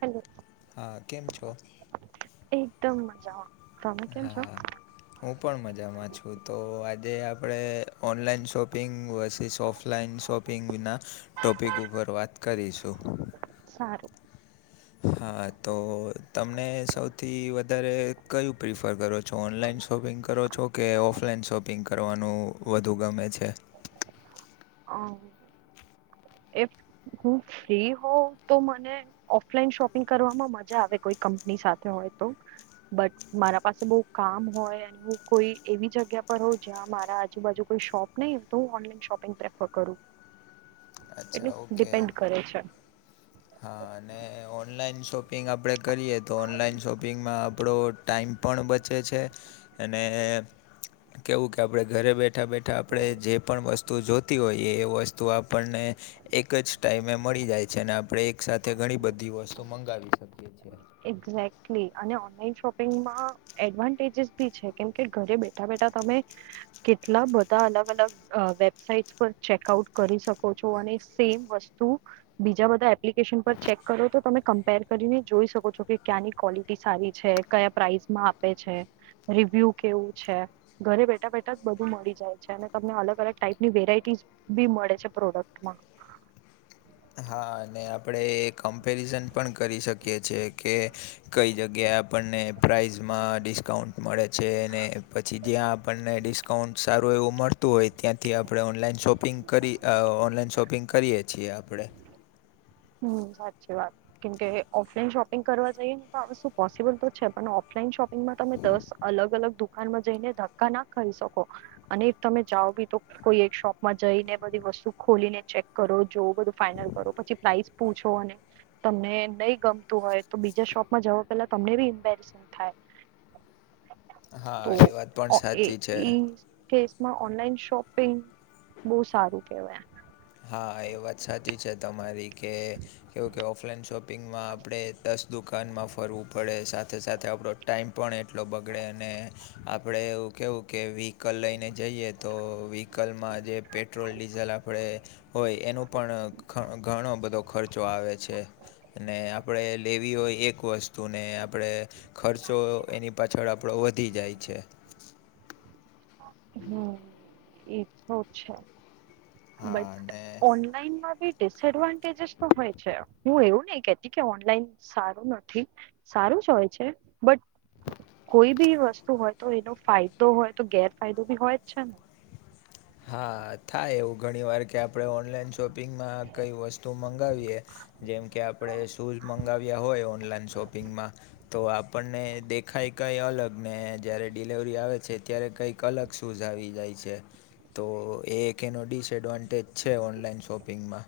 Hello હા કેમ છો? એકદમ મજામાં. તમે કેમ છો હા હું પણ મજામાં છું તો આજે આપણે online shopping versus offline shopping વિના ટોપિક ઉપર વાત કરીશું. સારું હા તો તમને સૌથી વધારે કયું પ્રિફર કરો છ? જો ઓનલાઈન શોપિંગ કરો છો કે ઓફલાઈન શોપિંગ કરવાનું વધુ ગમે છે? હ એ હું ફ્રી હોઉવ તો મને ઓફલાઈન શોપિંગ કરવામાં મજા આવે કોઈ કંપની સાથે હોય તો બટ મારા પાસે બહ કામ હોય અને હું કોઈ એવી જગ્યા પર હોઉ જ્યાં મારા આજુબાજુ કોઈ શોપ નઈ તો હું ઓનલાઈન શોપિંગ પ્રેફર કરું. એટલે અચ્છા ઓકે ડિપેન્ડ કરે છે. હા અને ઓનલાઈન શોપિંગ આપણે કરીએ તો ઓનલાઈન શોપિંગમાં આપણો ટાઈમ પણ બચે છે અને કેવું કે આપણે ઘરે બેઠ રે બેઠા આપણે જે પણ વસ્તુ જોતી હોઈએ એ વસ તો આપણને એક જ ટાઈમે મળી જાય છે અને આપણે એક સાથે ઘણી બધી વસ્તુ મંગાવી શકીએ છીએ એક્ઝેક્ટલી અને ઓનલાઈન શોપિંગમાં એડવાન્ટેજસ [unintelligible] કેમ કે ઘરે બેઠા બેઠા તમે કેટલા બધા અલગ અલગ અ વેબસાઇટ પર ચેક આઉટ કરી શકો છો અને સેમ વસ્તુ બીજા બધા એપ્લિકેશન પર ચેક કરો તો તમે કમ્પેર કરીને જોઈ શકો જોકે ક્યાંની ક્વોલિટી સારી છે કયા પ્રાઇસમાં આપે છે રિવ્યુ કેવું છે ઘરે બેઠા બેઠા જ બધું મળી જાય છે અને તમને અલગ અલગ ટાઈપની વેરાઈટી બી મળે છે પ્રોડક્ટમાં હા અને આપણે એ કમ્પેરિઝન પણ કરી શકીએ છીએ કે કઈ જગ્યાએ આપણને પ્રાઇઝમાં ડિસ્કાઉન્ટ મળે છે અને પછી જ્યાં આપણને ડિસ્ક કાઉન્ટ સારું એવું મળતું હોય ત્યાંથી આપણે ઓનલાઈન શોપિંગ કરી ઓનલાઈન શોપિંગ કરીએ છીએ [unintelligible] હુ સાચી વાત કેમકે ઓફલાઈન શોપિંગ કરવા જઈએ ને તો આવુ પોસિબલ તો છે પણ ઓફલાઈન શોપિંગમાં તમે દસ અલગ અલગ દુકાનમાં જઈને ધક્કા ના ખાઈ શકો અને એ તમે જાઓ બી તો કોઈ એક શોપમાં જઈને બધી વસ્તુ ખોલીને ચેક કરો જો બધું ફાાઈનલ કરો પછી પ્રાઈઝ પૂછો અને તમને નહી ગમતું હોય તો બીજા શોપમાં જવા પેલા તમને ભી ઇમ્પેક્ટસ થાય હા તો એ વાત પણ ઓકે સાચી છે ઈ કેસમાં ઓનલાઈન શોપિંગ બહુ સારું કેવાય હા એ વાત સાચી છે તમારી કે એવુ કે ઓફલાઈન શોપિંગમાં આપણે દસ દુકાનમાં ફરવું પડે સાથે સાથે આપડો ટાઈમ પણ એટલો બગડે અને આપડે એવું કેવું કે વ્હીકલ લઈને જઈએ તો વ્હીકલમાં જે પેટ્રોલ ડીઝલ આપડે હોય એનું પણ ઘણો બધો ખર્ચો આવે છે અને આપણે લેવી હોય એક વસ્તુને આપળે ખર્ચો એની પાછળ આપળો વધી જાય છે હુ એ તો છે હા બટ અને ઓનલાઈનમાં બી ડિસએડવાન્ટેજસ તો હોય છે હું એવું નહી કે [unintelligible] કે ઓનલાઈન સારું નથી સારું જ હોય છે બટ કોઈ બી વસ્તુ હોય તો એનો ફાયદો હોય તો ગેરફાયદો બી હોય જ છે ને [unintelligible] હા થાય એવું ઘણી વાર કે આપણે ઓનલાઈન શોપિંગમાં કઈ વસ્તુ મંગાવીએ જેમ કે આપડે શૂઝ મંગાવ્યા હોય ઓનલાઈન શોપિંગમાં તો આપણને દેખાય કઈ અલગ ને જયારે ડિલેવરી આવે છે ત્યારે કઈક કલક સુઝ આવી જાય છે તો એ એક એનો ડિસએડવાન્ટેજ છે ઓનલાઈન શોપિંગમાં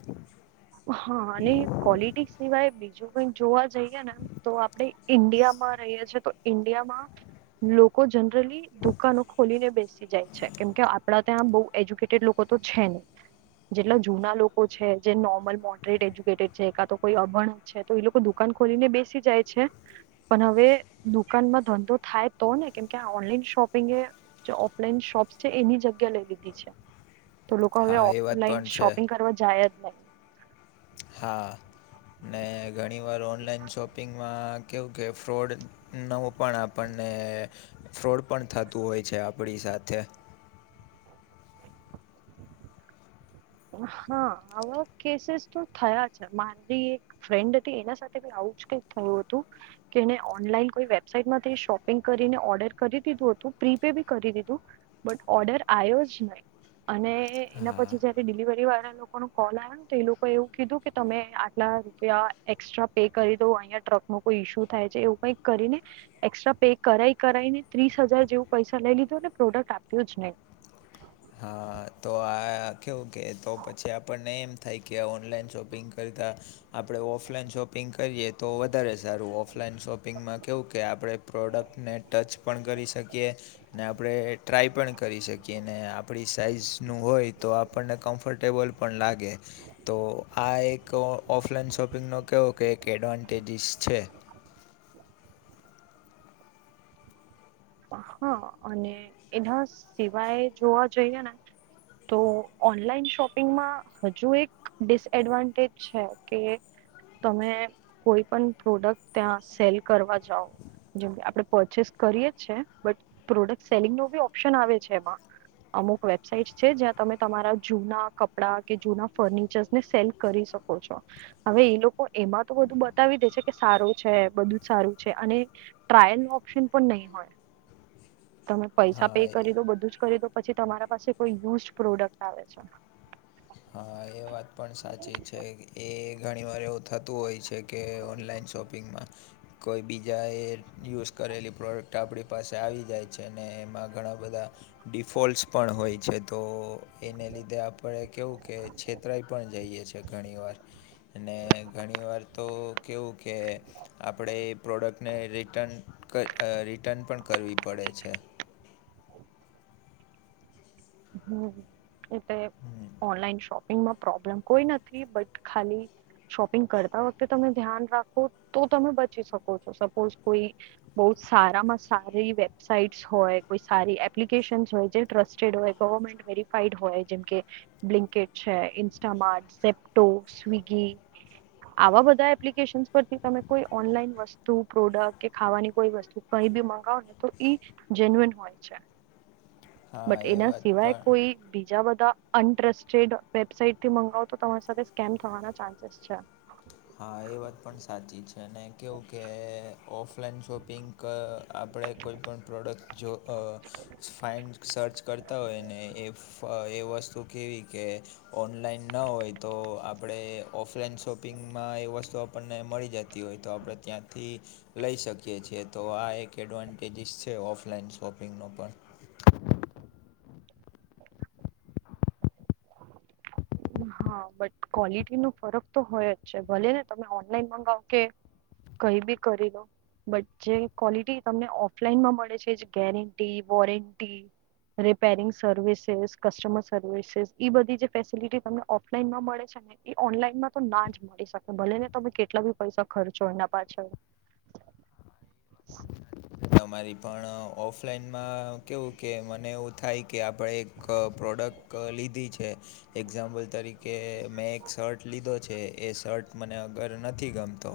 હ અને કોલિટિક્સ સિવાય બીજું પન જોવા જઈએ ને તો આપળે ઈન્ડિયા માં રહીએ છીએ તો ઈન્ડિયામાં લોકો જનરલી દુકાનો ખોલીને બેસે [unintelligible] જાય છે કેમ કે આપડા ત્યાં બહુ એજ્યુકેટેડ લોકો તો છે નહી જેટલા જૂના લોકો છે જે નો મોટ્રેડ એજ્યુકેટેડ કે છે કોઈ અભણ છે તો એ લોકો દુકાન ખોલીને બેસી જાય છે. પણ હવે દુકાનમાં ધંધો થાય તો ને કેમકે ઓનલાઈન શોપિંગ એ જે ઓફલાઈન શોપ્સ છે એની જગ્યા લઈ લીધી છે. [inaudible] તો લોકો હવે હા એ વાત ઓફલાઈન પણ છે શોપિંગ કરવા જાય જ નહી. હા ને ઘણીવાર ઓનલાઈન શોપિંગમાં કેવું કે ફ્રોડ નવું પણ આપણને ફ્રોડ પણ થતું હોય છે આપણી સાથે હા આવા કેસીસ તો થયા છે માંનવી એક ફ્રેન્ડ હતી એના સાથે આવું જ કઈક થયું હતું. કે એને ઓનલાઈન કોઈ વેબસાઈટમાંથી શોપિંગ કરીને ઓર્ડર કરી દીધું હતું પ્રીપે બી કરી દીધું. બટ ઓર્ડર આવ્યો જ નહી અને એના હા પછી જયારે ડિલિવરી વાળા લોકો નો કોલ આવ તો એ લોકો એવું કીધું કે તમે આટલા રૂપિયા એસ્ટ્રા પે કરી દો અહિયાં ટ્રક નો કોઈ ઈસ્યુ થાય છે એવું કઈ કરીને એસ્ટ્રા પે કરાઈ કરાઈ ને ત્રીસ હજાર જેવું પૈસા લઇ લીધુંને પ્રોડક્ટ આપ્યું જ નહી. હા તો આ આ કેવું કે તો પછી આપણને એમ થાય કે ઓનલાઈન શોપિંગ કરતા આપણે ઓફલાઈન શોપિંગ કરીએ તો વધારે સારું ઓફલાઈન શોપિંગમાં કેવું કે આપડણે પ્રોડક્ટને ટચ પણ કરી શકીએ. ને આપણે ટ્રાય પણ કરી શકીએ ને આપણી સાઈઝનું હોય. તો આપણને કમ્ફર્ટેબલ પણ લાગે તો આ એક ઓફલાઈન શોપિંગનો કેવો કે એક એડવાન્ટેજિસ છે. હા અને એના સિવાય જોવા જઈએ ને તો ઓનલાઈન શોપિંગમાં હજુ એક ડિસએડવાન્ટેજ છે કે તમે કોઈ પણ પ્રોડક્ટ ત્યાં સેલ કરવા જાઓ જેમ કે આપડણે પરચેસ કરીએ જ છે બટ પ્રોડક્ટ સેલિંગ નો બી ઓપ્શન આવે છે એમાં અમુક વેબસાઈટ છે જ્યાં તમે તમારા જૂના કપડા કે જૂના ફર્નિચર્ને સેલ કરી શકો છો. હવે એ લોકો એમાં તો બધું બતાવી દે છે કે સારું છે બધું જ સારું છે અને ટ્રાયલ ઓપ્શન પણ નહી હોય. તમે પૈસા પે હા કરી દો બધું જ કરી દો પછી તમારા પાસે કોઈ યુઝ પ્રોડક્ટ આવે છે. હા એમ વાત પણ સાચી છે એ ઘણી વાર એવું થતું હોય છે. કે ઓનલાઈન શોપિંગમાં કોઈ બીજા એ યુઝ કરેલી પ્રોડક્ટ આપણી પાસે આવી જાય છે અને એમાં ઘણા બધા ડિફોલ્ટસ પણ હોય છે તો એને લીધે આપણે કેવું કે છે. ઉતરાઈ પણ જઈએ છે ઘણી વાર અને ઘણી વાર તો કેવું કે આપણે એ પ્રોડક્ટને રિટન ક રિટન પણ કરવી પડે છે. હમ એ તો હમ, ઓનલાઈન શોપિંગમાં પ્રોબ્લેમ કોઈ નથી બટ ખાલી શોપિંગ કરતા વખતે તમે ધ્યાન રાખો તો તમે બચી શકો છો સપોઝ કોઈ બહુ જ સારામાં સારી વેબસાાઈટ્સ હોય કોઈ સારી એપ્લિકેશનસ હોય જે ટ્રસ્ટેડ હોય ગવર્મેન્ટ વેરીફાઈડ હોય જેમ કે બ્લિન્કેટ છે ઇન્સ્ટમાટ ઝેપ્ટો સ્વિગી આવા બધા એપ્લિકેશનસ પરથી તમે કોઈ ઓનલાઈન વસ્તુ પ્રોડક્ટ કે ખાવાની કોઈ વસ્તુ કઈ બી મંગાવ ને તો ઈ જેન્યુન હોય છે. હા, એ વાત આવી પણ કોઇ બીજા બધા અન્ટરેસ્ટેડ વેબસાટ થી મંગાવતો તમારી સાથે સ્કેમ થવા ચાન્સ અચછા હા એ વાત પણ સાચી છે, અને કેવું કે ઓફલાઈન શોપિંગ ક આપણે કોઈપણ પ્રોડક્ટ જો અ ફાઇન્ડ સર્ચ કરતા હોય ને, એ ફ એ વસ્તુ કેવી કે ઓનલાઈન ન હોય તો, આપડે ઓફલાઈન શોપિંગ અમાં એ વસ્તુ આપણને મળી જતી હોય તો, આપણે ત્યાંથી લઈ શકીએ છેએ તો, આ એક એડવાન્ટેજીિસ છે, ઓફલાઈન શોપિંગનો પણ. હા, બટ ક્વોલિટી નો ફરક તો હોયજ છે, ભલે ને તમે ઓનલાઈન મગાવો કે કઈબી કરીલો. બટ જે ક્વોલિટી તમને ઓફલાઈનમાં મળે છે, જે guarantee warranty repairing services, customer services, ઇ બધી જે ફેસિલિટી તમને ઓફલાઈન માં મળે છે ને એ એ ઓનલાઈનમાં તો ના જ મળી શકે, ભલે ને તમે કેટલા બી પૈસા ખર્ચો એના પાછળ. તમારી પણ, ઓફલાઈનમાં કેવું કે મને એવું થાય કે આપડે એક પ્રોડક્ટ લીધી છે. એક્ઝામ્પલ તરીકે મેં એક શર્ટ લીધો છે, એ શર્ટ મને અગર નથી ગમતો,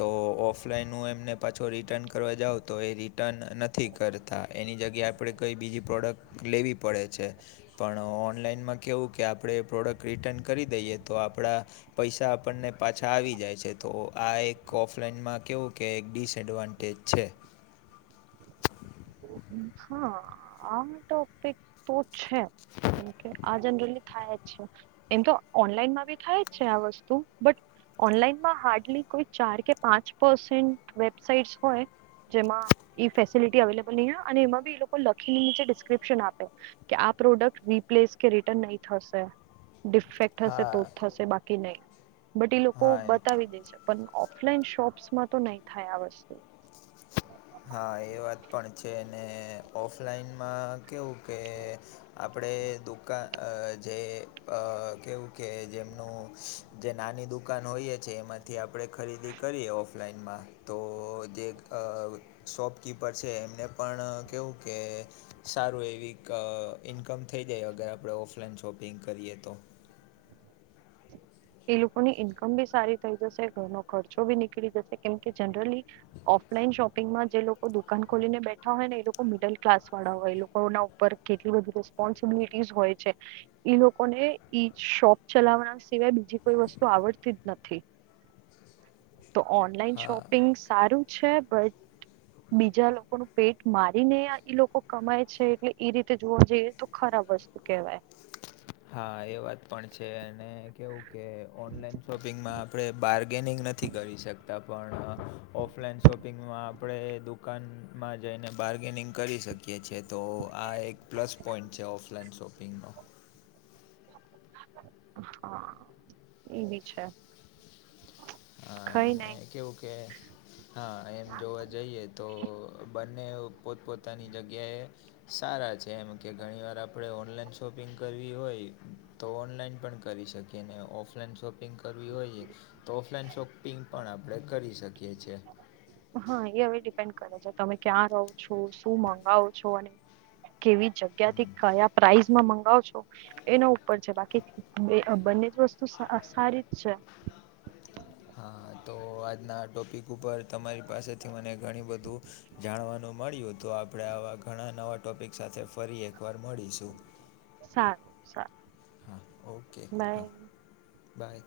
તો ઓફલાઈન હું એમને પાછો રિટર્ન કરવા જાઉં તો એ રિટર્ન નથી કરતા, એની જગ્યાએ આપણે કઈ બીજી પ્રોડક્ટ લેવી પડે છે. પણ ઓનલાઈનમાં કેવું, કે આપડે એ પ્રોડક્ટ રિટર્ન કરી દઈએ તો આપડા પૈસા આપણને પાછા આવી જાય છે, તો આ એક ઓફલાઈનમાં કેવું કે એક ડિસએડવાન ટેજ છે. હા આમ ટોપિક તો છે. કારણ કે આ જનરલી થાયજ છે. એમ તો ઓનલાઈનમાં બી થાયજ છે આ વસ્તુ, બટ ઓનલાઈનમાં હાર્ડલી કોઈ ચાર કે પાંચ પસેન્ટ વેબસાઇટસ હોય. જેમાં ઇ ફેસિલિટી અવેલેબલ નહીં હોય, અને એમાં બી એ લોકો લખી ને નીચે ડિસ્ક્રિપ્શન આપે. કે આ પ્રોડક્ટ રિપ્લેસ કે રિટર્ન નહી થશે. ડિફેક્ટ હશે તો હા જ થશે, બાકી નહી, બટ ઇ લોકો હા એમ બતાવી દે છે. પણ ઓફલાઈન શોપ્સમાં તો નહી થાય આ વસ્તુ. હા, એ વાત પણ છે, ને ઓફલાઈનમાં કેવું કે, આપડે દુકાન અ જે અ કેવું કે, જેમનું જે નાની દુકાન હોઈએ છે, એમાં થી આપડે ખરીદી કરીએ ઓફલાઈનમાં, તો જે અ શોપકીપર છે, એમને પણ કેવું કે સારું એવી ક ઇન્કમ થઈ જાય, અગર આપણે ઓફલાઈન શોપિંગ કરીએ તો. એ લોકોની ઈન્કમ બી સારી થઈ જશે, ઘરનો ખર્ચો બી નીકળી જશે, કેમકે જનરલી. ઓફલાઈન શોપિંગમાં જે લોકો દુકાન ખોલીને બેઠા હોયને, એ લોકો મિડલ ક્લાસ વાળા હોય લોક ઘરોના ઉપર કેટલી બધી રેસ્પોન્સિબિલિટીસ હોય છે. ઈ લોકોને ઈ શોપ ચલાવા સિવાય બી જી કોઈ વસ્તુ આવડતી જ નથી. તો ઓનલાઈન હા શોપિંગ સારું છે, બટ [inaudible] બીજા લોકોનું પેટ મારીને આ ઈ લોકો કમાય છે, એટલે ઇ રીતે જોવા જઈએ તો ખરાબ વસ્તુ. કેવાય. હા એ વાત પણ છે, અને કેવું કે ઓનલાઈન શોપિંગમાં આપણે બાર ગેનિંગ નથી કરી શકતા પણ ઓફલાઈન શોપિંગમાં આપણે દુ દુકાનમાં જઈને બાર્ગેનિંગ કરી શકીએ છીએ તો આ એક પ્લસ પોઈન્ટ છે, ઓફલાઈન શોપ. પિગનો હા એવી છે કઈ નહી અને કેવું કે હા એમ જોવા જઈએ તો બ અને પોતપોતાની જગ્યાએ સારા છે, એમ કે ઘણી વાર આપણે ઓનલાઈન શોપિંગ કરવી હોય. તો ઓનલાઈન પણ કરી શકીએ અનેને ઓફલાઈન શોપિંગ કરવી હોઈએ. તો ઓફલાઈન શોપિંગ પણ આપણે કરી શકીએ છીએ. હા એ હવે ડિપેન્ડ કરે છે, તમે ક્યાં રહો છો? શું મંગાવો છો? અને કેવી જગ્યા થી કયા પ્રાઇસમાં મંગાવ છો એના ઉપર છે, બાકી બંને જ વસ્તુ સારી જ છે. હા તો આજના ટોપિક ઉપર તમારી પાસેથી મને ઘણી બધું જાણવાનું મળ્યું તો આપણે આવા ઘણા નવા ટોપિક સાથે ફરી એકવાર મળીશું. સારું સારું હા ઓકે બાય હા બાય